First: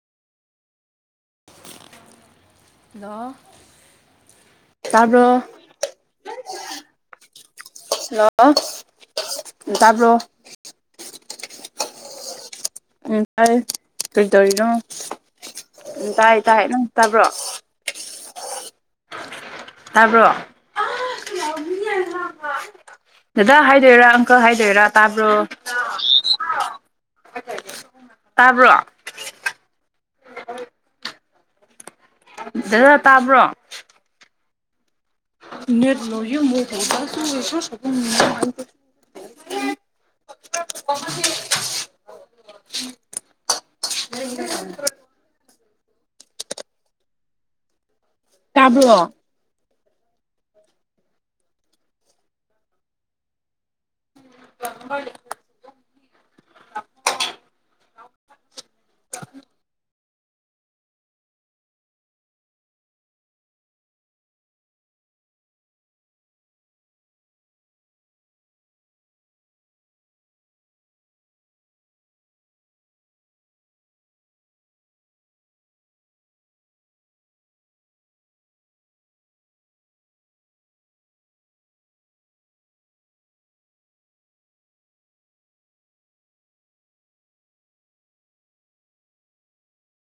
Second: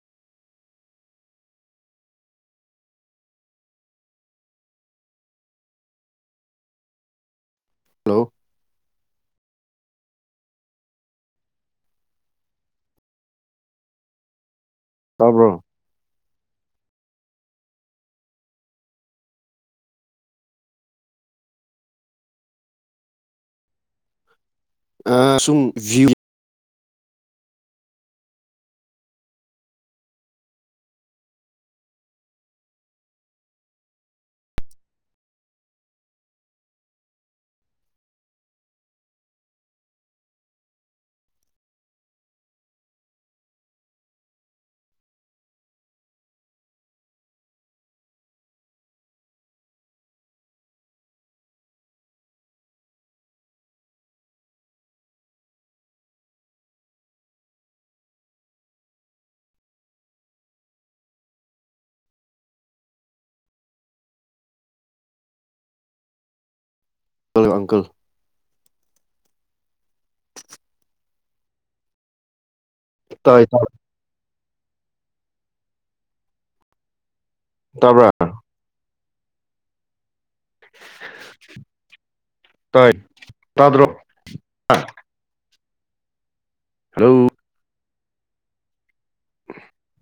ꯂ ꯇꯔꯕ ꯍꯜꯂꯣ ꯍ ꯇꯥꯞ꯭ꯔꯣ ꯎ ꯐꯔ ꯀ ꯇꯔꯔꯣ ꯇꯥꯕ꯭ꯔꯣ ꯎꯝ ꯇꯥꯏ ꯇꯥꯏ ꯅꯪ ꯇꯕ꯭ꯔꯣ ꯇꯥꯕ꯭ꯔꯣ ꯗꯗꯥ ꯍꯥꯏꯗꯣꯏꯔꯥ ꯑꯪꯀꯜ ꯍꯥꯏꯗꯣꯏꯔꯥ ꯇꯥꯕ꯭ꯔꯣ ꯑ ꯁꯨꯝ ꯚ꯭ꯌꯨ ꯇꯥꯕ꯭ꯔꯣ ꯗꯥ ꯇꯥꯕ꯭ꯔꯣ ꯅꯦꯠꯣ ꯃꯣ ꯑꯣ ꯍꯔ ꯇꯥꯕ꯭ꯔꯣ [unintelligible] ꯍꯜꯂꯣ ꯑꯪꯀꯜ ꯇꯥꯏ ꯇꯥꯏ ꯇꯥꯕ꯭ꯔ ꯇꯥꯏ ꯇꯥꯗ꯭ꯔꯣ ꯍꯂꯣ